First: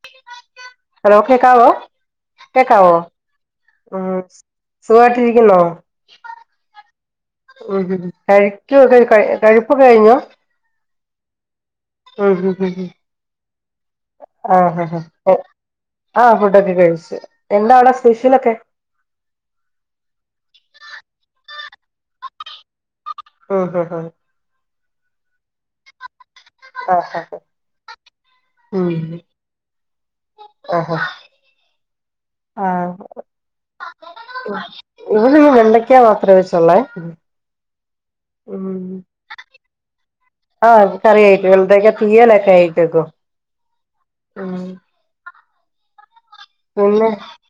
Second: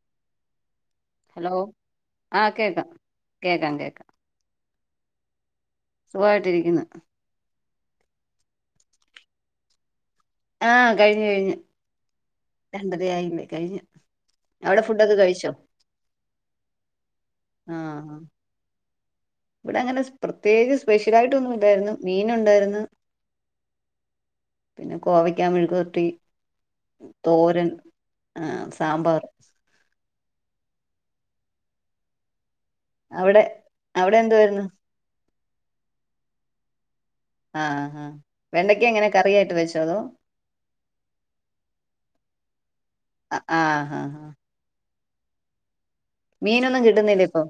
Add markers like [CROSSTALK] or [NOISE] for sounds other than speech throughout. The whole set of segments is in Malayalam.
[INAUDIBLE] ഹലോ കേക്കാവോ ആ കേക്കാം കേക്കാവോ കേക്കാം ഉം സുഖായിട്ടിരിക്കുന്നോ? സുഖായിട്ടിരിക്കുന്നു. ഉം കഴിക്കു ഒക്കെ കഴി, കഴിപ്പ് കഴിഞ്ഞോ? ആ കഴിഞ്ഞ് കഴിഞ്ഞ്. ഉം ഉം ഉം ആ അവിടെ ഫുഡൊക്കെ കഴിച്ചോ ആ ഒക്കെ കഴിച്ച്. ആ അ ഇവിടങ്ങനെ പ്രത്യേകിച്ച് സ്പെഷ്യൽ ആയിട്ട് ഒന്നുവില്ല. യിരുന്നു മീനുണ്ടായിരുന്നു. ആ ആ ആ പിന്നെ കോവയ്ക്ക് ക്കാമെഴുക്കുവരട്ടി, ആഹ് ആഹ് തോരൻ ആ സാമ്പാർ. ആ ആ ആ അവിടെ അവിടെ എന്തുവായിരുന്നു ഇവടെ ഈ വെണ്ടയ്ക്കാ മാത്രേ വെച്ചൊള്ളേ. ആ ആ ഉം ആ കറി ആയിട്ടു ഇവിടൊക്കെ തീയലായിട്ടാ വെയ് അ ആ. ഉം മീനൊന്നും പിന്നെ കിട്ടുന്നില്ലിപ്പൊ.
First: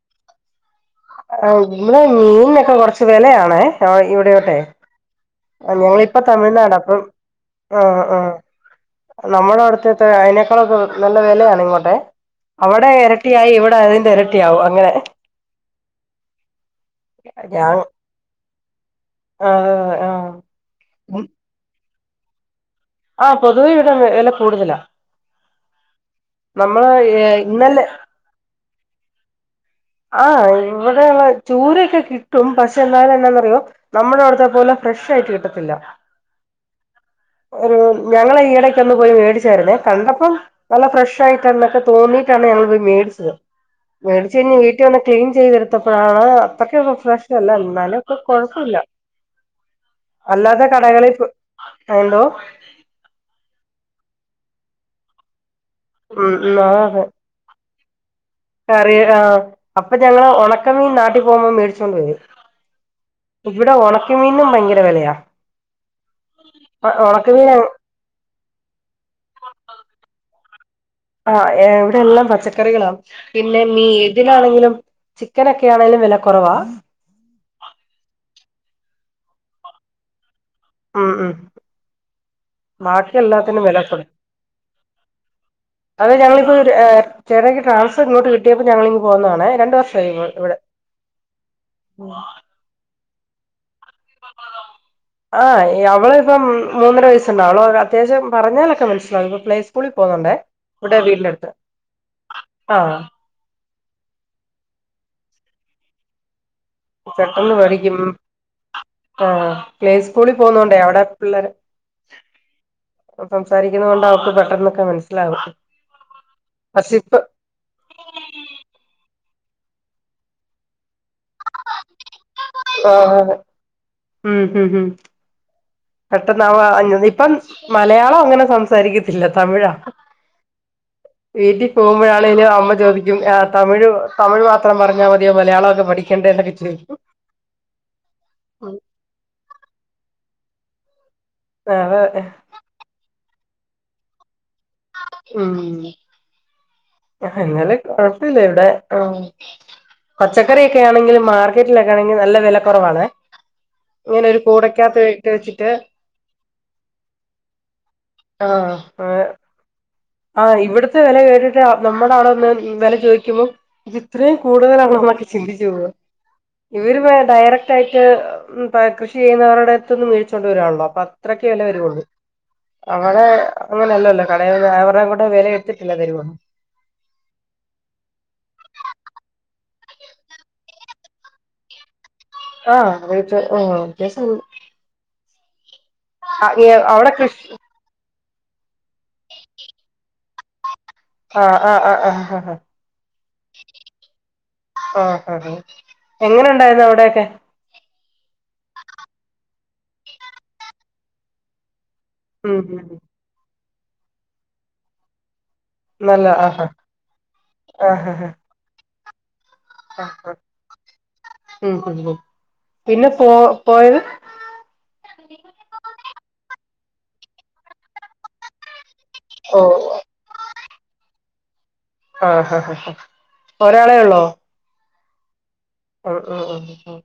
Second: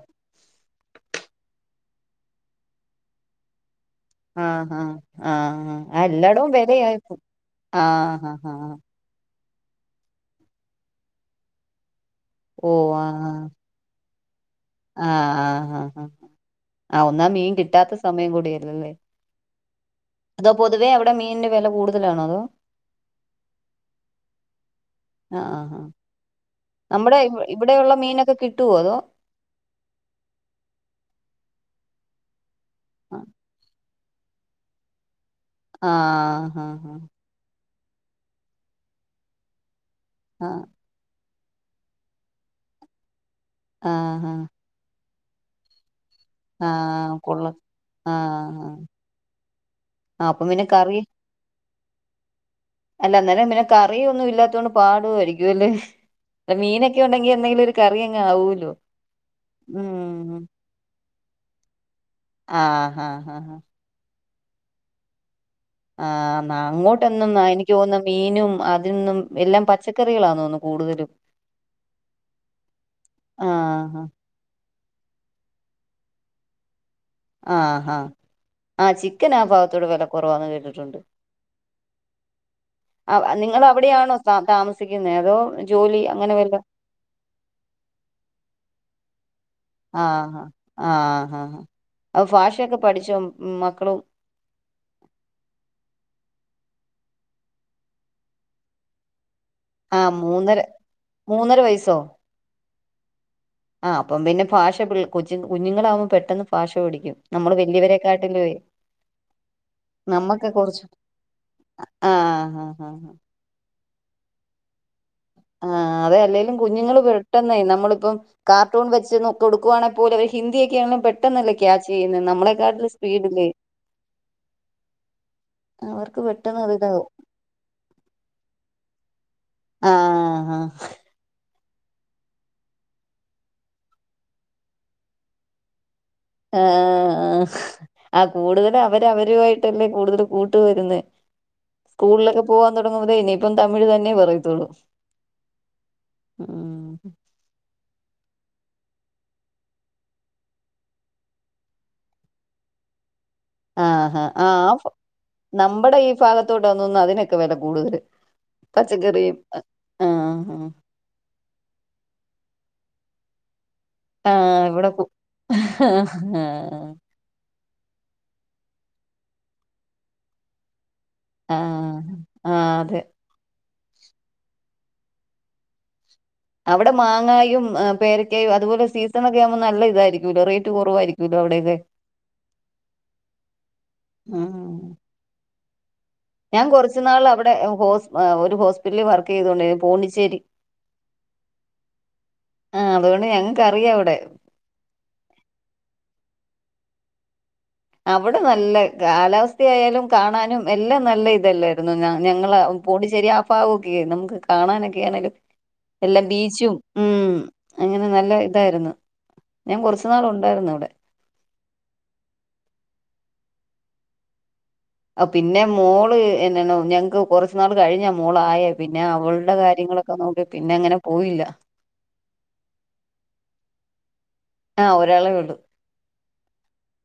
ആ ഇവിടെ മീനിനൊക്കെ കുറച്ച് വെലയാണേ ഇവിടെയോട്ടെ. ആഹ് ആഹ് ആ ആഹ് ആഹ് ഞങ്ങളിപ്പ എല്ലായിടവും തമിഴ്നാടാ അപ്പം വിലയായിപ്പോ ആ ആ. ആഹ് ആഹ് ആഹ് നമ്മുടെ അവിടുത്തെയൊക്കെ അയിനേക്കളൊക്കെ നല്ല വെലയാണെ ഇങ്ങോട്ടെ. അവിടെ എരട്ടിയായി ഇവിടതിന്റെരട്ടി ആ ആ ആ ആ. ആ ഒന്നാത് മീൻ ഞാൻ കിട്ടാത്ത സമയം കൂടിയല്ലേല്ലേ? ആ ആ അതോ പൊതുവേ അവിടെ മീനിന്റെ വെല കൂടുതലാണോ അതോ? ആ പൊതുവെ ഇവിടെ വെ വെലക്കൂടുതലാ. ആ ആ ആ നമ്മുടെ ഇവിടെ ഇന്നലെ ഉള്ള മീനൊക്കെ കിട്ടുവോ അതോ? ആ ഇവിടെ ചൂരയൊക്കെ കിട്ടും പക്ഷെ എന്നാലും എന്നാന്നറിയോ നമ്മുടെ വിടുത്തെ പോലെ ഫ്രഷ് കി ആഹ് ആഹ് ഒരു ഞങ്ങള ഈടക്ക് ഒന്ന് പോയി മേടിച്ചായിുന്നേ കണ്ടപ്പം ആ നല്ല ഫ്രഷ് ആയിട്ട് ക്കെ തോന്നീട്ടാണ് ഞൾ പോയി മേടിച്ചത് ആ ഹാ മേടിച്ച കയിഞ് വീട്ടിൽ വന്ന ക്ലീൻ ചെയ്തത്തപ്പോ ആഹ് ആ അത്രക്ക റിഫ്രഷല്ല കൊള്ളാം എന്നാലും ആ ഒക്കെ ആ കൊഴപ്പില്ല ആ അപ്പം പിന്നെ അല്ലാതെ കറി കടകളിൽ എന്തോ അല്ല അന്നേരം പിന്നെ കറിയ ഒന്നും ഇല്ലാത്തോണ്ട് പാടമായിരിക്കുംല്ലേ ഉം ആതെറിയ അങ്ങ് ആവൂലോ കറി ആഹ് അപ്പൊ ഞങ്ങള് ഉം ഉണക്കമീ പോകുമ്പോ മേിച്ചുകണ്ടരും ആഹ് ആഹ് ആഹ് മീനും ഭയങ്കര വിലയാ ആഹ് അങ്ങോട്ടൊന്നും എനിക്ക് പോകുന്ന മീനും അതിൽ നിന്നും എല്ലാം പച്ചക്കറികളാ തോന്നുന്നു കൂടുതലും ആഹ് എവിടെ എല്ലാം പച്ചക്കറികളാണ് ആ പിന്നെ മീ ഹാ തിനാണെങ്കിലും ചിക്കനൊക്കെ ആണേലും വില കുറവാ ആഹാ ആഹ് ചിക്കൻ ആഹ് ഭാഗത്തോടെ വില കുറവാന്ന് കേട്ട ഉം ഉം ബാക്കി ആ നിങ്ങൾ എല്ലാത്തിനും വില കൊട അവിടെയാണോ താമസിക്കുന്നത് അതോ ജോലി അത അങ്ങനെ ഞങ്ങളിപ്പോ വല്ല ചേടക്കിട്ട ട്രാൻസ്ഫർ ഇങ്ങോട്ട് കിട്ടിയപ്പോൾ ഞങ്ങളിങ്‌ പോന്നതാണെ ആഹ ആഹഹാാ അപ്പ ഫാഷ ഒക്കെ പഠിച്ചോ മക്കളും ആഹ് അവള് ഇപ്പം മൂന്നര വസ്സണ്ടാവു അത്യാവശം പറഞ്ഞാലൊക്കെ മനസ്സിലാകും പ്ലേ സ്കൂളിൽ ആ പോന്നുണ്ടേ മൂന്നര ഇവിടെ വീടിനടുത്ത് മൂന്നര വയസ്സോ ആ ആ അപ്പം പിന്നെ ഭാഷ കൊച്ചു കുഞ്ഞുങ്ങളാാവുമ്പോം പെട്ടെന്ന് പാഷ പടിക്കും നമ്മള് വല്യവരെ കാട്ടില പോ ആ പ്ലേ സ്കൂളിൽ പോന്നോണ്ടേ അവിടെ പിള്ളേര് ആ ആ ആ സംസാരി ണ്ട് അവക്ക് പെട്ടന്നൊക്കെ മനസ്സി ആ അതെ അല്ലേലും കുഞ്ഞുങ്ങള് പെട്ടെനെ നമ്മളിപ്പം കാർട്ടൂൺ വെച്ചന്ന് കൊടുക്കുണെ പോല അവര് ഹിന്ദിയൊക്ക ആണങ്കിലുംപെട്ടെന്നല്ലെ ക്ലാസ് ചെയ്യുന്ന നമ്മളെക്കാട്ടില് ആഹ് സ്പീഡല്ലേ പെട്ടെന്ന അ ഇപ്പം മലയാളം അങ്ങനെ സംസാരിക്ക ഇല്ല തമിഴാ ആഹ് വീട്ടി പോകുമ്പോഴാണെങ്കും അമ്മ ചോദിക്കും ആ തമിഴ് തമിഴ് മാത്രം പറഞ്ഞാൽ മതിയോ മലയാളമൊക്കെ പഠിക്കും ആ ആ കൂടുതല അവരവരുയിട്ടല്ലേ കൂടുതൽ ക്കു അതെ സ്കൂളിലൊക്കെ പോവാൻ തുടങ്ങുമ്പ ഇനിയിപ്പം തമിഴ് തന്നെ പറയത്തുള്ളൂ ഉ ഉം എന്നാലെ കുഴപ്പില്ലാ പച്ചക്കറി യൊക്കെ ആണെങ്കിലും മാർക്കറ്റിലൊക്കെ ആണെങ്കിൽ നല്ല വില കുറവാണ് ആഹഹാ ഇങ്ങനെ ഒരു ആ ആ കൂടക്കകത്ത് ഇട്ട് വെച്ചിട്ട് നമ്മുടെ ഈ ഭാഗത്തോട്ടന്ന അതിനൊക്കെ വില കൂടുതല് ആഹ് പച്ചക്കറിയും എ ആഹ് ഇവിടത്തെ വില കേറിട്ട് നമ്മുടെ ആള ഒന്ന് വില ചോദിക്കുമ്പോ ഇത്രയും ആഹ് ഇവിടെ കൂടുതലാണോ എന്നൊക്കെ ചിന്തിച്ചള്ള ആഹ് ഇവര് ഡയറക്ട് തായിട്ട് അപ്പൊ കൃഷി ചെയ്യുന്നവരുടെ അടുത്തുന്നവീഴിച്ചുകൊണ്ട വരിവാണല്ലോ അപ്പൊ അത്രയ്‌ക്കേ ആഹ് വില വരുവൊള്ളൂ ആഹ് ആ അതെ അവിടെഅങ്ങനെയല്ലല്ലോ കടയിൽ അടെവിടെ വിലയ എടുത്തിട്ടില്ല തരുവ അവിടെ മാങ്ങായും പേരക്കായും അതുപോലെ സീസണ ഒക്കെ ആവുമ്പോ നല്ല ഇതാരിക്കുലോ റേറ്റ് കുറവാരിക്കുല്ലോ അവിടെയൊക്കെ ആഹ് റേറ്റ് ആഹ്‌ അത്യാ [UNINTELLIGIBLE] ഉം ഞാൻ കൊറച്ചു നാൾ കൃഷി അവിടെ ഹോസ് ഒരു ഹോസ്പിറ്റലിൽ വർക്ക് ചെയ്തോണ്ടിരുന്നു പോണ്ടിച്ചേരി ആഹ് ആഹ് ആഹ് ആഹ് ഹാ ആ അതുകൊണ്ട് ഞങ്ങൾക്കറിയാം അവിടെ ആഹ് ആഹാ എങ്ങനെ ഒണ്ടാരുന്നു അവിടെക്കെ അവിടെ നല്ല കാലാവസ്ഥയാലും കാണാനും എല്ലാം നല്ല ഇതല്ലേ [UNINTELLIGIBLE] ഞങ്ങളാ ഉം ഉം പോണ്ടിച്ചേരി ആ ഫാഗ ഒക്കെ നമുക്ക് കാണാനൊക്കെ ആണേലും എല്ല നല്ല ആഹാ ബീച്ചും ഉം ആഹ് അങ്ങനെ ആഹ് നല്ല ഇതാരുന്നു ഞാൻ ആഹ് കൊറച്ചു നാൾ ആഹ് ഒണ്ടായിരുന്നു അവിടെ ഉം ഉം ഉം പിന്നെ പോ പോയത് ആ പിന്നെ മോള് എന്നാണ്ണോ ഞങ്ങക്ക് കൊറച്ച് നാള് കഴിഞ്ഞാ മോൾ ആയേ പിന്നെ അവളുടെ ഓ കാര്യങ്ങളൊക്ക നോക്കി പിന്നെ അങ്ങനെ പോയില്ല ആഹ് ആഹ് ആഹ് ഒരാളെ ഒള്ളോ ആഹ് ഒരാളെ ഒള്ളൂ ആഹ് അഹ് ആഹ്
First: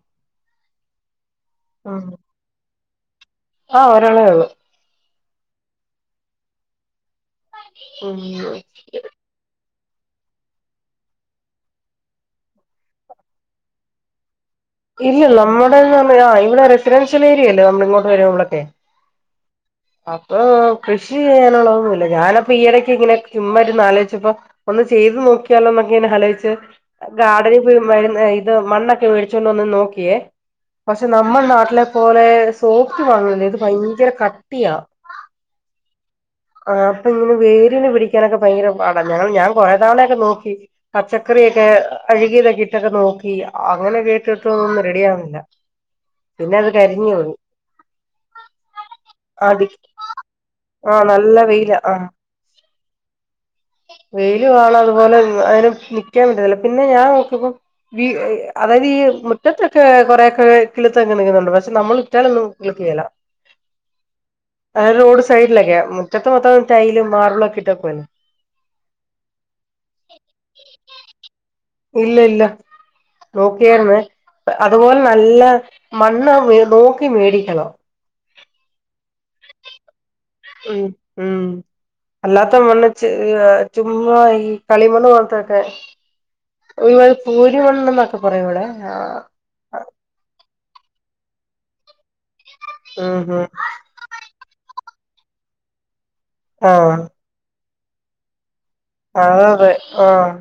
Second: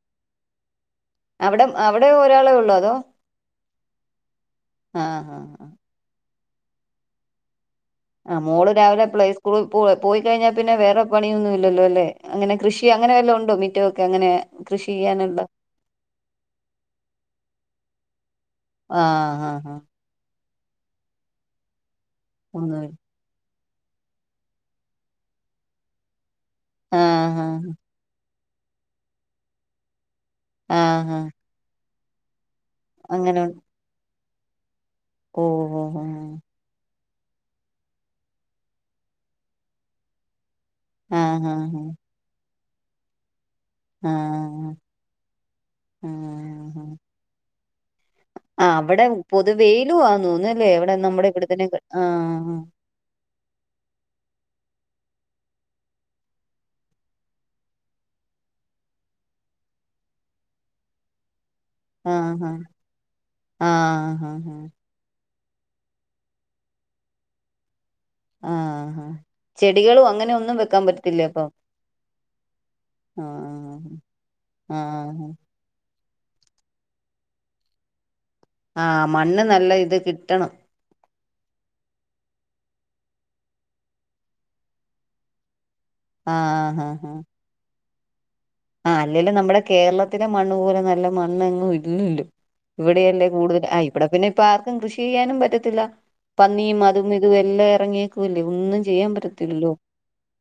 അവിടെം അവിടേം ഒരാളേ ഒള്ളോ അതോ ആഹ് ഒരാളേ ഒള്ളു ആഹ് ആഹ് ആഹ് ഉം ആഹ് മോള് രാവിലെ പ്ലെ സ്കൂള് സ്‌കൂള് പോയി കഴിഞ്ഞാ പിന്നെ വേറെ പണിയൊന്നും ഇല്ലല്ലോ അല്ലേ അങ്ങനെ കൃഷി അങ്ങനെ വല്ലോം ഒണ്ടോ മിറ്റോക്കെ അങ്ങനെ കൃഷി ഇല്ല ചെയ്യാനുള്ള നമ്മുടെന്ന് പറഞ്ഞാ ആ ഇവിടെ റെസിഡൻഷ്യൽ ഏരിയല്ലേ നമ്മള് ഇങ്ങോട്ട് വരുമ്പളക്കേ ആഹ് ആഹ് ആ കൃഷി ചെയ്യാനുള്ള ഒന്നുമില്ല ഞാനപ്പ ഈയിടക്ക് ഒന്നുമില്ല ഇങ്ങനെ ചുമ്മാര് ന്ന് ആലോചിച്ചപ്പോ ഒന്ന് ചെയ്ത് നോക്കിയാലൊന്നക്കെ എന്ന് അലോയിച്ച് ആ അ ആ ഗാർഡനി പോയ് [UNINTELLIGIBLE] ഇത് മണ്ണൊക്കെ മേടിച്ചോണ്ട് വന്ന് നോക്കിയേ ആ പക്ഷെ ആ നമ്മളെ നാട്ടിലെ പോലെ സോഫ്റ്റ് അങ്ങനെ മണ്ണല്ലേ ഇത് ഭയങ്കര കട്ടിയാ ഓ ഓ ഓ ആഹ് അപ്പൊ ഇങ്ങനെ വേരിന് പിടിക്കാനൊക്ക ഭയങ്കര പാടാ ഞങ്ങള് ഞാൻ കൊറേ തവണയൊക്കെ നോക്കി ആ ആ പച്ചക്കറിയൊക്കെ അഴുകിയതൊക്കെ ഇട്ടക്ക നോക്കി അങ്ങനെ ആ ആ കേട്ടിട്ടൊന്നും റെഡി ആവുന്നില്ല ആ പിന്നെ അത് കരിഞ്ഞ് പോയ് ആഹ് അവടെ പൊതുവെയിലു ആന് തോന്നുല്ലേ ഇവിടെ നമ്മുടെ ഇവിട് വെയ്ലാ ആഹ് വെയിലുവാണ് അതുപോലെ അയിന് നിക്കാൻ പറ്റുന്നില്ല പിന്നെ ഞാൻ നോക്കിയപ്പോ വീട് ഇഹ് അതായത് ഈ മുറ്റത്തൊക്കെ [UNINTELLIGIBLE] കൊറേക്കെ കിളിർത്ത് അങ്ങ് നിക്കുന്നൊണ്ട് പക്ഷെ പക്ഷെ നമ്മള് ആ ആ ഇട്ടാലൊന്നും കിള്ക്കേല ആ ആ [UNINTELLIGIBLE] റോഡ് സൈഡിലക്കെ മ് റ്റത്ത് മൊത്തോം ടൈലും, മാർബിളും ഒക്കെ ഇട്ടേക്കുവല്ലേ ആഹ് ആഹ് ചെടികളും അങ്ങനെ ഒന്നും വെക്കാൻ പറ്റത്തില്ലേ അപ്പൊ ഇല്ല ഇല്ല നോക്കിയാര്ന്നേ ആ അതുപോലെ നല്ല മണ്ണ് വേ നോക്കി മേടിക്കണം ആഹ് മണ്ണ് നല്ല ഇത് കിട്ട് ഉം ഉം അല്ലാത്ത മണ്ണ് ചെ ഏഹ് ചുമ്മാ ഈ കളിമണ്ണ് പോലത്തെയൊക്കെ ആഹ് ഹാ ഒരു ഹാ മാതിരി പൂരി മണ്ണ്ന്നൊക്കെ ആഹ് അല്ലേലും നമ്മടെ കേരളത്തിലെ മണ്ണ് പോലെ നല്ല മണ്ണ് എങ്ങും ഇല്ലല്ലോ ഉം ഇവിടെയല്ലേ ഹും കൂടുതൽ ആഹ് ഇവിട പിന്നെ ഇപ്പ ആർക്കും കൃഷി ചെയ്യാനും പറ്റത്തില്ല പന്നിയും ആഹ് അതും ഇതും എല്ലാം എറങ്ങിയേക്കുവല്ലേ ഒന്നും ചെയ്യാൻ പറ്റത്തില്ലല്ലോ അതതെ ആഹ്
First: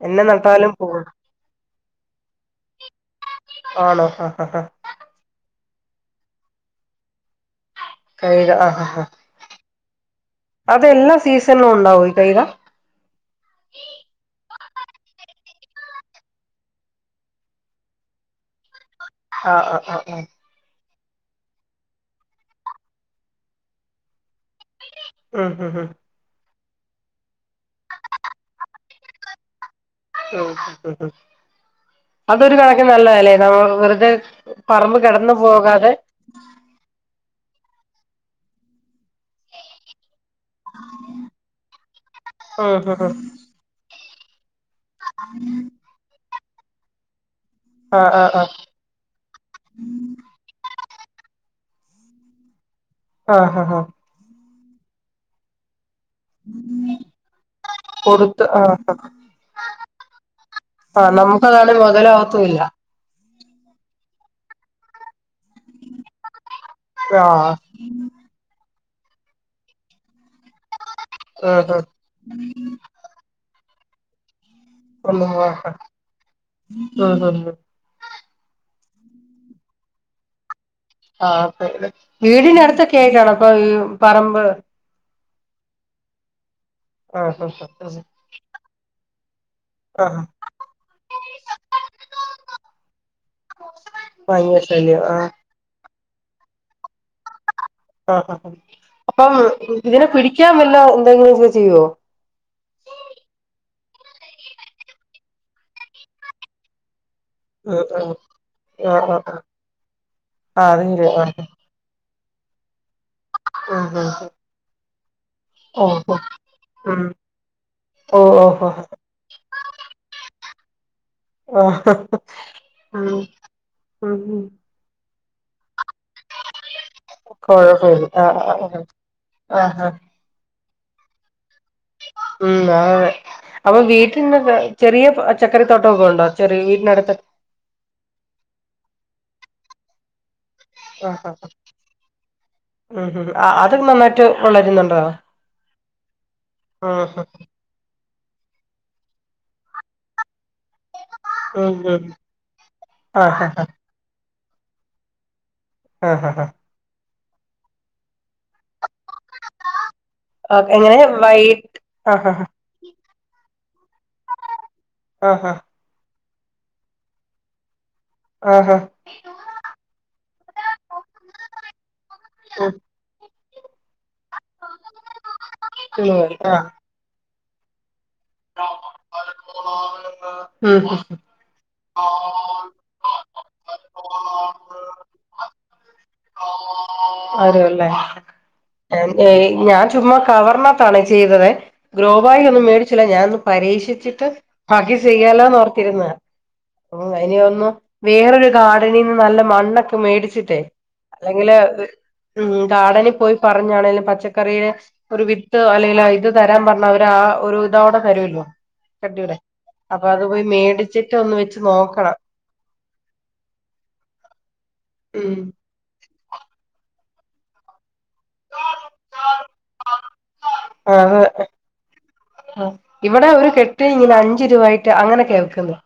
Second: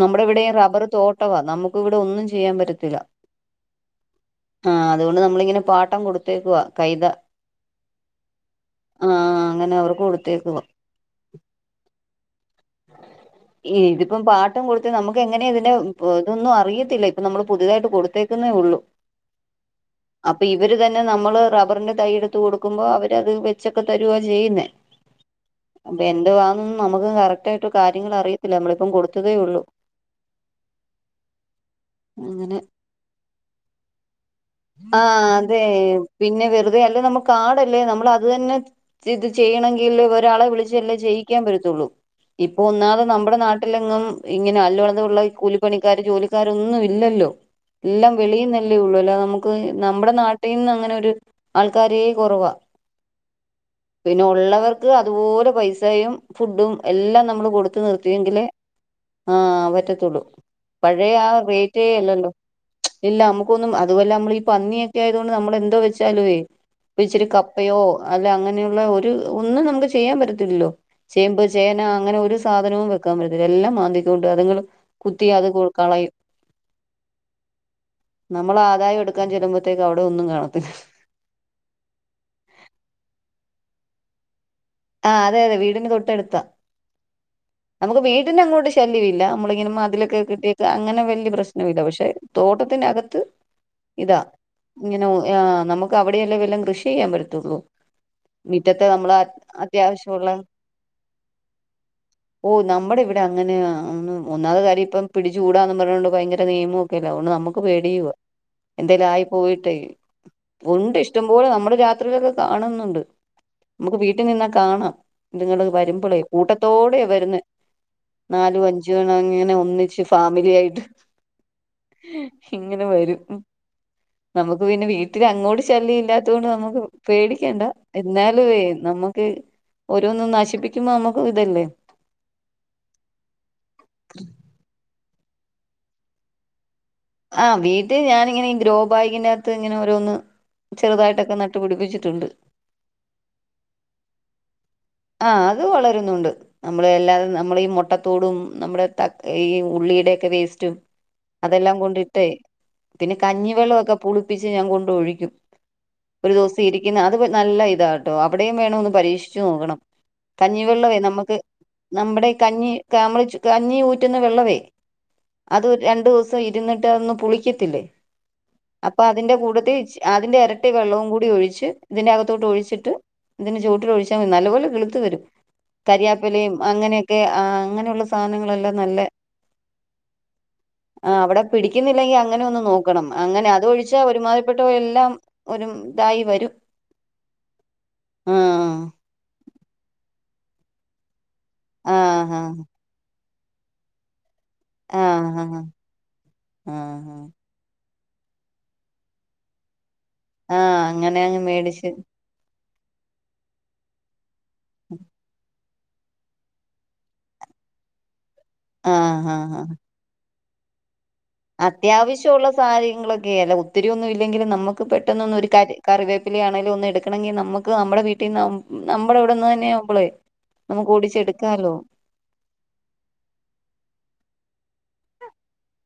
നമ്മുടെ എന്നെ ഇവിടെ നട്ടാലും റബ്ബർ പൂവും തോട്ടവാ നമ്മുക്ക് ഇവിടെ ഒന്നും ചെ പറ്റത്തില്ല ആഹ് അതു കൊണ്ട് നമ്മളിങ്ങനെ പാട്ടം കൊടുത്തേക്കുവാ കൈത കൈത ആഹ് ആഹ് ആഹ് അങ്ങനെ അവർക്ക് കൊടുത്തേക്കുവാ അതെല്ലാ സീസണിലും ഒണ്ടാവോ ഈ കൈത ഏ ഇതിപ്പം പാട്ട് ട്ടം കൊടുത്ത് നമ്മക്ക് എങ്ങനെ ഇതിന്റെ പ്പൊതൊന്നും അറിയത്തില്ല ഇപ്പ നമ്മള് പുതുതായിട്ട് കൊടുത്തേക്കുന്നേ ഒള്ളൂ ആഹ് ആ ആ ആ പിന്നെ നമ്മള് റബ്ബറിന്റെ തൈ എടുത്ത് കൊടുക്കുമ്പോ അവരത് വെച്ചൊക്ക തരുവാ ചെയ്യുന്നെ ആഹ് ഉം ഉം നമ്മക്കും കറക്റ്റ് ആയിട്ട് കാര്യങ്ങൾ അറിയത്തില്ല നമ്മളിപ്പം കൊടുത്തതേ ഒള്ളു ഉം ഹും ഹും അതൊരു കണക്കിന് നല്ലതല്ലേ നമ്മള് വെറുതെ പറമ്പ് ആ കെടന്നു അതെ പോകാതെ പിന്നെ വെറുതെ അല്ല നമ്മക്ക് കാടല്ലേ നമ്മൾ അത് തന്നെ ഇത് ചെയ്യണെങ്കിൽ ഒരാളെ വിളിച്ചല്ലേ ചെ യ്യിക്കാൻ പറ്റത്തുള്ളൂ ഇപ്പൊ ഉം ഹും ഒന്നാമത് ഹും നമ്മുടെ നാട്ടിലെങ്ങും ഇങ്ങനെ അല്ലത്ള്ള കൂലിപ്പണിക്കാർ ജോലി ക്കാരൊന്നും ഇല്ലല്ലോ ആഹ് എല്ലാം ആഹ് ആഹ് വെളിയും നല്ലേ ഉള്ളൂ അല്ല നമുക്ക് നമ്മുടെ നാട്ടിൽ നിന്നന്ന് അങ്ങനെ ഒരു ആൾക്കാരേ കുറവ ആഹ് ആഹ് ആഹ് പിന്നെ ഉള്ളവർക്ക് അതുപോലെ പൈസ സയും ഫുഡും എല്ലാം നമ്മള് കൊടുത്ത നിർത്തിെങ്കില് കൊടുത്ത് ആഹ് ആഹ് പറ്റത്തുള്ളൂ ആഹ് പഴയ ആ നമുക്കതാണ് റേറ്റ് അല്ലല്ലോ മുതലാവത്തൂല്ല ഇല്ല നമുക്ക് ന്നും അതുമല്ല നമ്മൾഈ പന്നിയൊക്കെ ആത നമ്മള് എന്ത് വെച്ചാലുവേ ഇപ്പൊ ഇച്ചിരി ആഹ് കപ്പയോ അല്ല അങ്ങനെയുള്ള ഒ ഒരു ഒന്നും നമുക്ക് ചെയ്യാൻ പറ്റത്തില്ലോ ആഹ് ചേന അങ്ങനെ ഒരു സാധനവും വെക്കാൻ പറ്റത്തില്ല എല്ലാം മാന്തിക ഉണ്ട് അങ്ങളും കുത്തി ഒന്നും അത് ആഹ് കളയും ഉം ഉം നമ്മൾ ആദായം എടുക്കാ ചെല്ലുമോഴത്തേക്ക് അവിടെ ഒന്നും കാണത്തില്ല ആ വീടിനടുത്തൊക്കെ ആയിട്ടാണോ അപ്പൊ പറമ്പ് ആ അതെ അതെ വീടിന് തൊട്ട ടുത്താ ആഹ് ആഹ് നമുക്ക് ആഹ് വീട്ടിന അങ്ങോട്ട് ശല്യമ ഇല്ല നമ്മള ഇങ്ങനെ മതിലൊക്കെ ആഹ് കിട്ടിയേക്ക അങ്ങനെ വലിയ പ്രശ്നവ ഇല്ല പക്ഷെ തോട്ടത്തികത്ത് ഇതാ ഭയങ്കര ശല്യം ഇങ്ങനെ ആഹ് നമുക്ക് അവിടെയല്ലാംല്ലാം കൃഷി ചെയ്യാൻ പറ്റത്തുള്ളൂ ആ ആ മുറ്റത്തെ നമ്മളെ അപ്പം ഇതിനെ അത്യാവശ്യമുള്ള പിടിക്കാൻ വല്ല എന്തെങ്കിലും ഇ ചെയ്യുവോ ഓ നമ്മുടെ ഇവിടെ അങ്ങനെ ഒന്നാമ കാര്യം ഇപ്പം പിടിച്ചുകൂടാന്ന് പറഞ്ഞോണ്ട് ഭയങ്കര നിയമോ ല്ല നമുക്ക് ഉം പേടിയുവാ ഉം എന്തേലും ആഹ് ആഹ് ആയി ആഹ് പോയിട്ടേ ആഹ് ഫുണ്ട് അതില്ലേ ആഹ് ഇഷ്ടംപോലെ നമ്മുടെ രാത്രിയിലൊക്കെ കാണുന്നുണ്ട് നമുക്ക് ആഹ് വീട്ടിൽ ആഹ് നിന്നാ കാണാം നിങ്ങ ഓഹോ വരുമ്പോളേ കൂട്ടത്തോട് അടെ ഉം വുന്ന ഓഹ് നാലും ഓഹോ അഞ്ചുണം അങ്ങനെ ഒന്നിച്ച് ഫാമിലി ആയിട്ട് ആഹ് ഇങ്ങനെ ഉം വരും ഉം നമുക്ക് പിന്നെ വീട്ടിൽ അങ്ങോട്ട് ശല്യം ഇല്ലാത്ത കൊണ്ട് നമുക്ക് പേടിക്കണ്ട കൊഴപ്പമില്ല ആഹ് എന്നാലും ആഹ് നമുക്ക് ആഹ് ആഹ് ഓരോന്നും നശിപ്പിക്കുമ്പോ നമുക്ക് ഇതല്ലേ ഉം അപ്പൊ വീട്ടന്നൊക്കെ ചെറിയ ചച്ചക്കറി തോട്ടമൊക്കെ ഉണ്ടോ ചെറ വീട്ടിനത്ത് ആ വീട്ട ഞാനിങ്ങനെ ഗ്രോ ബാകിന്റെകത്ത് ഇങ്ങനെ ഓരോന്ന് ആ ചെറുതായിട്ടൊക്കെ നട്ടു പിടിപ്പിച്ചിട്ടുണ്ട് ഉം അത് നന്നായിട്ട് വളരുന്നുണ്ട് ആ അത് വളരുന്നുണ്ട് നമ്മള് ആഹ് എല്ലാതും നമ്മളീഈ മുട്ട ത്തോടും നമ്മുടെ ത ഈ ഉള്ളിയുടെൊക്കെ വേസ്റ്റ് ഉം അതെല്ലാം ഉം കൊണ്ടിട്ടേ പിന്നെ ആഹ് കഞ്ഞിവെള്ളൊക്കെ ച്ച് ഞാൻ കൊണ്ടഴിക്കും ആഹ് ആഹ് ഒരു ആഹ് ദിവസം ഇരിക്കുന്ന അത് നല്ല ഇതാ കേട്ടോ അവിടെേയും വേണോന്ന് പരീക്ഷിച്ചോ ആഹ് കഞ്ഞിവെള്ളമേ എങ്ങനെ നമുക്ക് വൈറ്റ് ആഹ് നമ്മുടെ ആഹ് കഞ്ഞി മ കഞ്ഞി ഊറ്റുന്ന വെള്ളമേ ആഹ് അത് രണ്ടു ദിവസം ഇരുന്നിട്ട് അതൊന്നും പുളിക്കത്തില്ലേ ആഹ് ആഹ് അപ്പൊ അതിന്റെ കൂടെത്തി അതിന്റെ ഇരട്ടി വെള്ളവും കൂടി ഒഴിച്ച് ഇതിന്റെകത്തോട്ട് ഉം ഒഴിച്ചിട്ട് ഇതി ചോട്ട് ഒഴിച്ചാൽ നല്ല കിള്ത്ത് വരും കരിയാപ്പലും ആഹ് അങ്ങനെയൊക്കെ അങ്ങനെയുള്ള സാധാനങ്ങളല്ലാം നല്ല ഉം ആ അവിടെ പിടിക്കുന്നില്ലെങ്കി അങ്ങനെ ഒന്ന് നോക്കണം അങ്ങനെ അതൊഴിച്ചാ ഒരുമാതിപ്പെട്ട എല്ലാം ഒരു ഇതായി വരും വ രുവല്ലേ ആഹ് ഞാൻ ചുമ്മ കവർണത്താണ ചെയ്തതെ ആഹ് ഗ്രോബായി ഒന്നും മേടിച്ചില്ല ഞാനൊന്ന് പരീക്ഷിച്ചിട്ട് ബാക്കി ആഹ് ആഹ് ആഹ് ചെയ്യാലോന്നോഓർത്തിരുന്ന യം ആഹ് അനൊന്നു വേറൊരു ഗാർഡനിൽ നിന്ന് നല്ല മണ്ണൊക്കെ മേടിച്ചിട്ടേ ആഹ് അങ്ങനെ അങ്ങ് അല്ലെങ്കില് മേടിച്ച് ഉം ഗാർഡനിൽ പോയി പറഞ്ഞാണെേലും പച്ചക്കറെ ഒരു അല്ലെങ്കിൽ ഇത് തരാൻ പറഞ്ഞ അവര് ആ ഒരു ഇതവിടെ തരുല്ലോ ആഹ ആഹ് ആഹ് പോയി മേടിച്ച് അത്യാവശ്യമുള്ളള്ള സാഹചയങ്ങളൾൊക്കെ അല്ല ഒത്തിരിയൊന്നും ഇല്ലെങ്കിലും നമുക്ക് പെട്ടെന്നൊന്നും ഉം ഒരു ക കറിവ ആണെങ്കും ഒന്ന് എടുണെങ്ക നുക്ക് നമ്മുടെ വീ ട്ട നമ്മുടെ ഇവിടെന്ന് തന്നെയവുമ്പളെ നമുക്ക് ആഹ് ഓടിച്ചെടുക്കാലോ ഇവിടെ ഒരു കെട്ട ഇങ്ങനെ അഞ്ച രൂപ ആട്ട് അങ്ങനെ കേൾക്കുന്നു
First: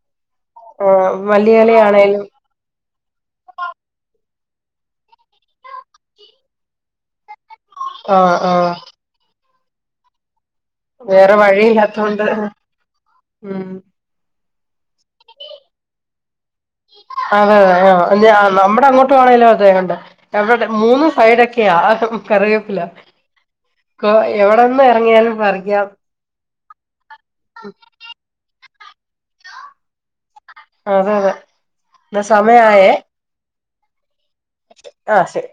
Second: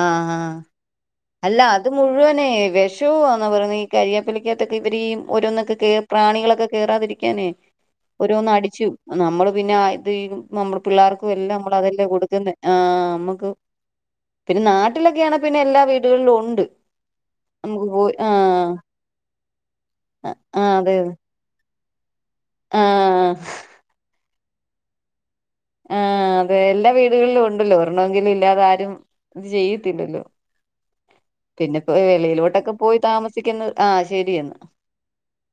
ആഹ ആ ആഹ് അല്ല അത് മല്ലിയിലയാണേലും മുഴുവനേ വെഷവുംവാന്നാ പറയഞ്ഞ ഈ കാര്യ പ്പലിക്കാത്തൊക്കെ ഇവര് ഓരോന്നൊെ പ്രാണികളൊക്കെ കേയറാതിരിക്കാനേ ആഹ് ഓരോന്ന് ആഹ് അടിച്ചു നമ്മള് പിന്നെ ഇത് നമ്മള് പിള്ളേർക്കും വേറെ എല്ലാം നമ്മൾ അതെല്ലാം വഴിയില്ലാത്തോണ്ട് കൊടുക്കുന്ന ആഹ നമ്മുക്ക് ഉം പിന്നെ നാട്ടിലൊക്കെയ ആണ പിന്നെ എല്ലാ വീടുകളിലും ഉണ്ട് അതെ നമുക്ക് പോയി അതെ ആ നമ്മുടെ ആഹ് അങ്ങോട്ട് വേണെലും അതെണ്ട് എവിടെ ആഹ് അതെ മൂന്ന് സൈഡൊക്കെയാ കറിവേപ്പില ആഹ് എവിടെന്ന് ഇറങ്ങിയാലും പറിക്കാം ആഹ അത എല്ലാ വീടുകളിലും ഉണ്ടല്ലോ ഒരെണ്ണമെങ്കിലും ഇല്ലാതെ ആരും ഇത് ചെയ്യത്തില്ലല്ലോ അതെ അതെ പിന്നെപ്പോ എന്നാ വെളയിലോട്ടൊക്കെ പോയി താമസിക്കുന്നത് ആഹ ശരിയെന്ന ആഹ ശെരി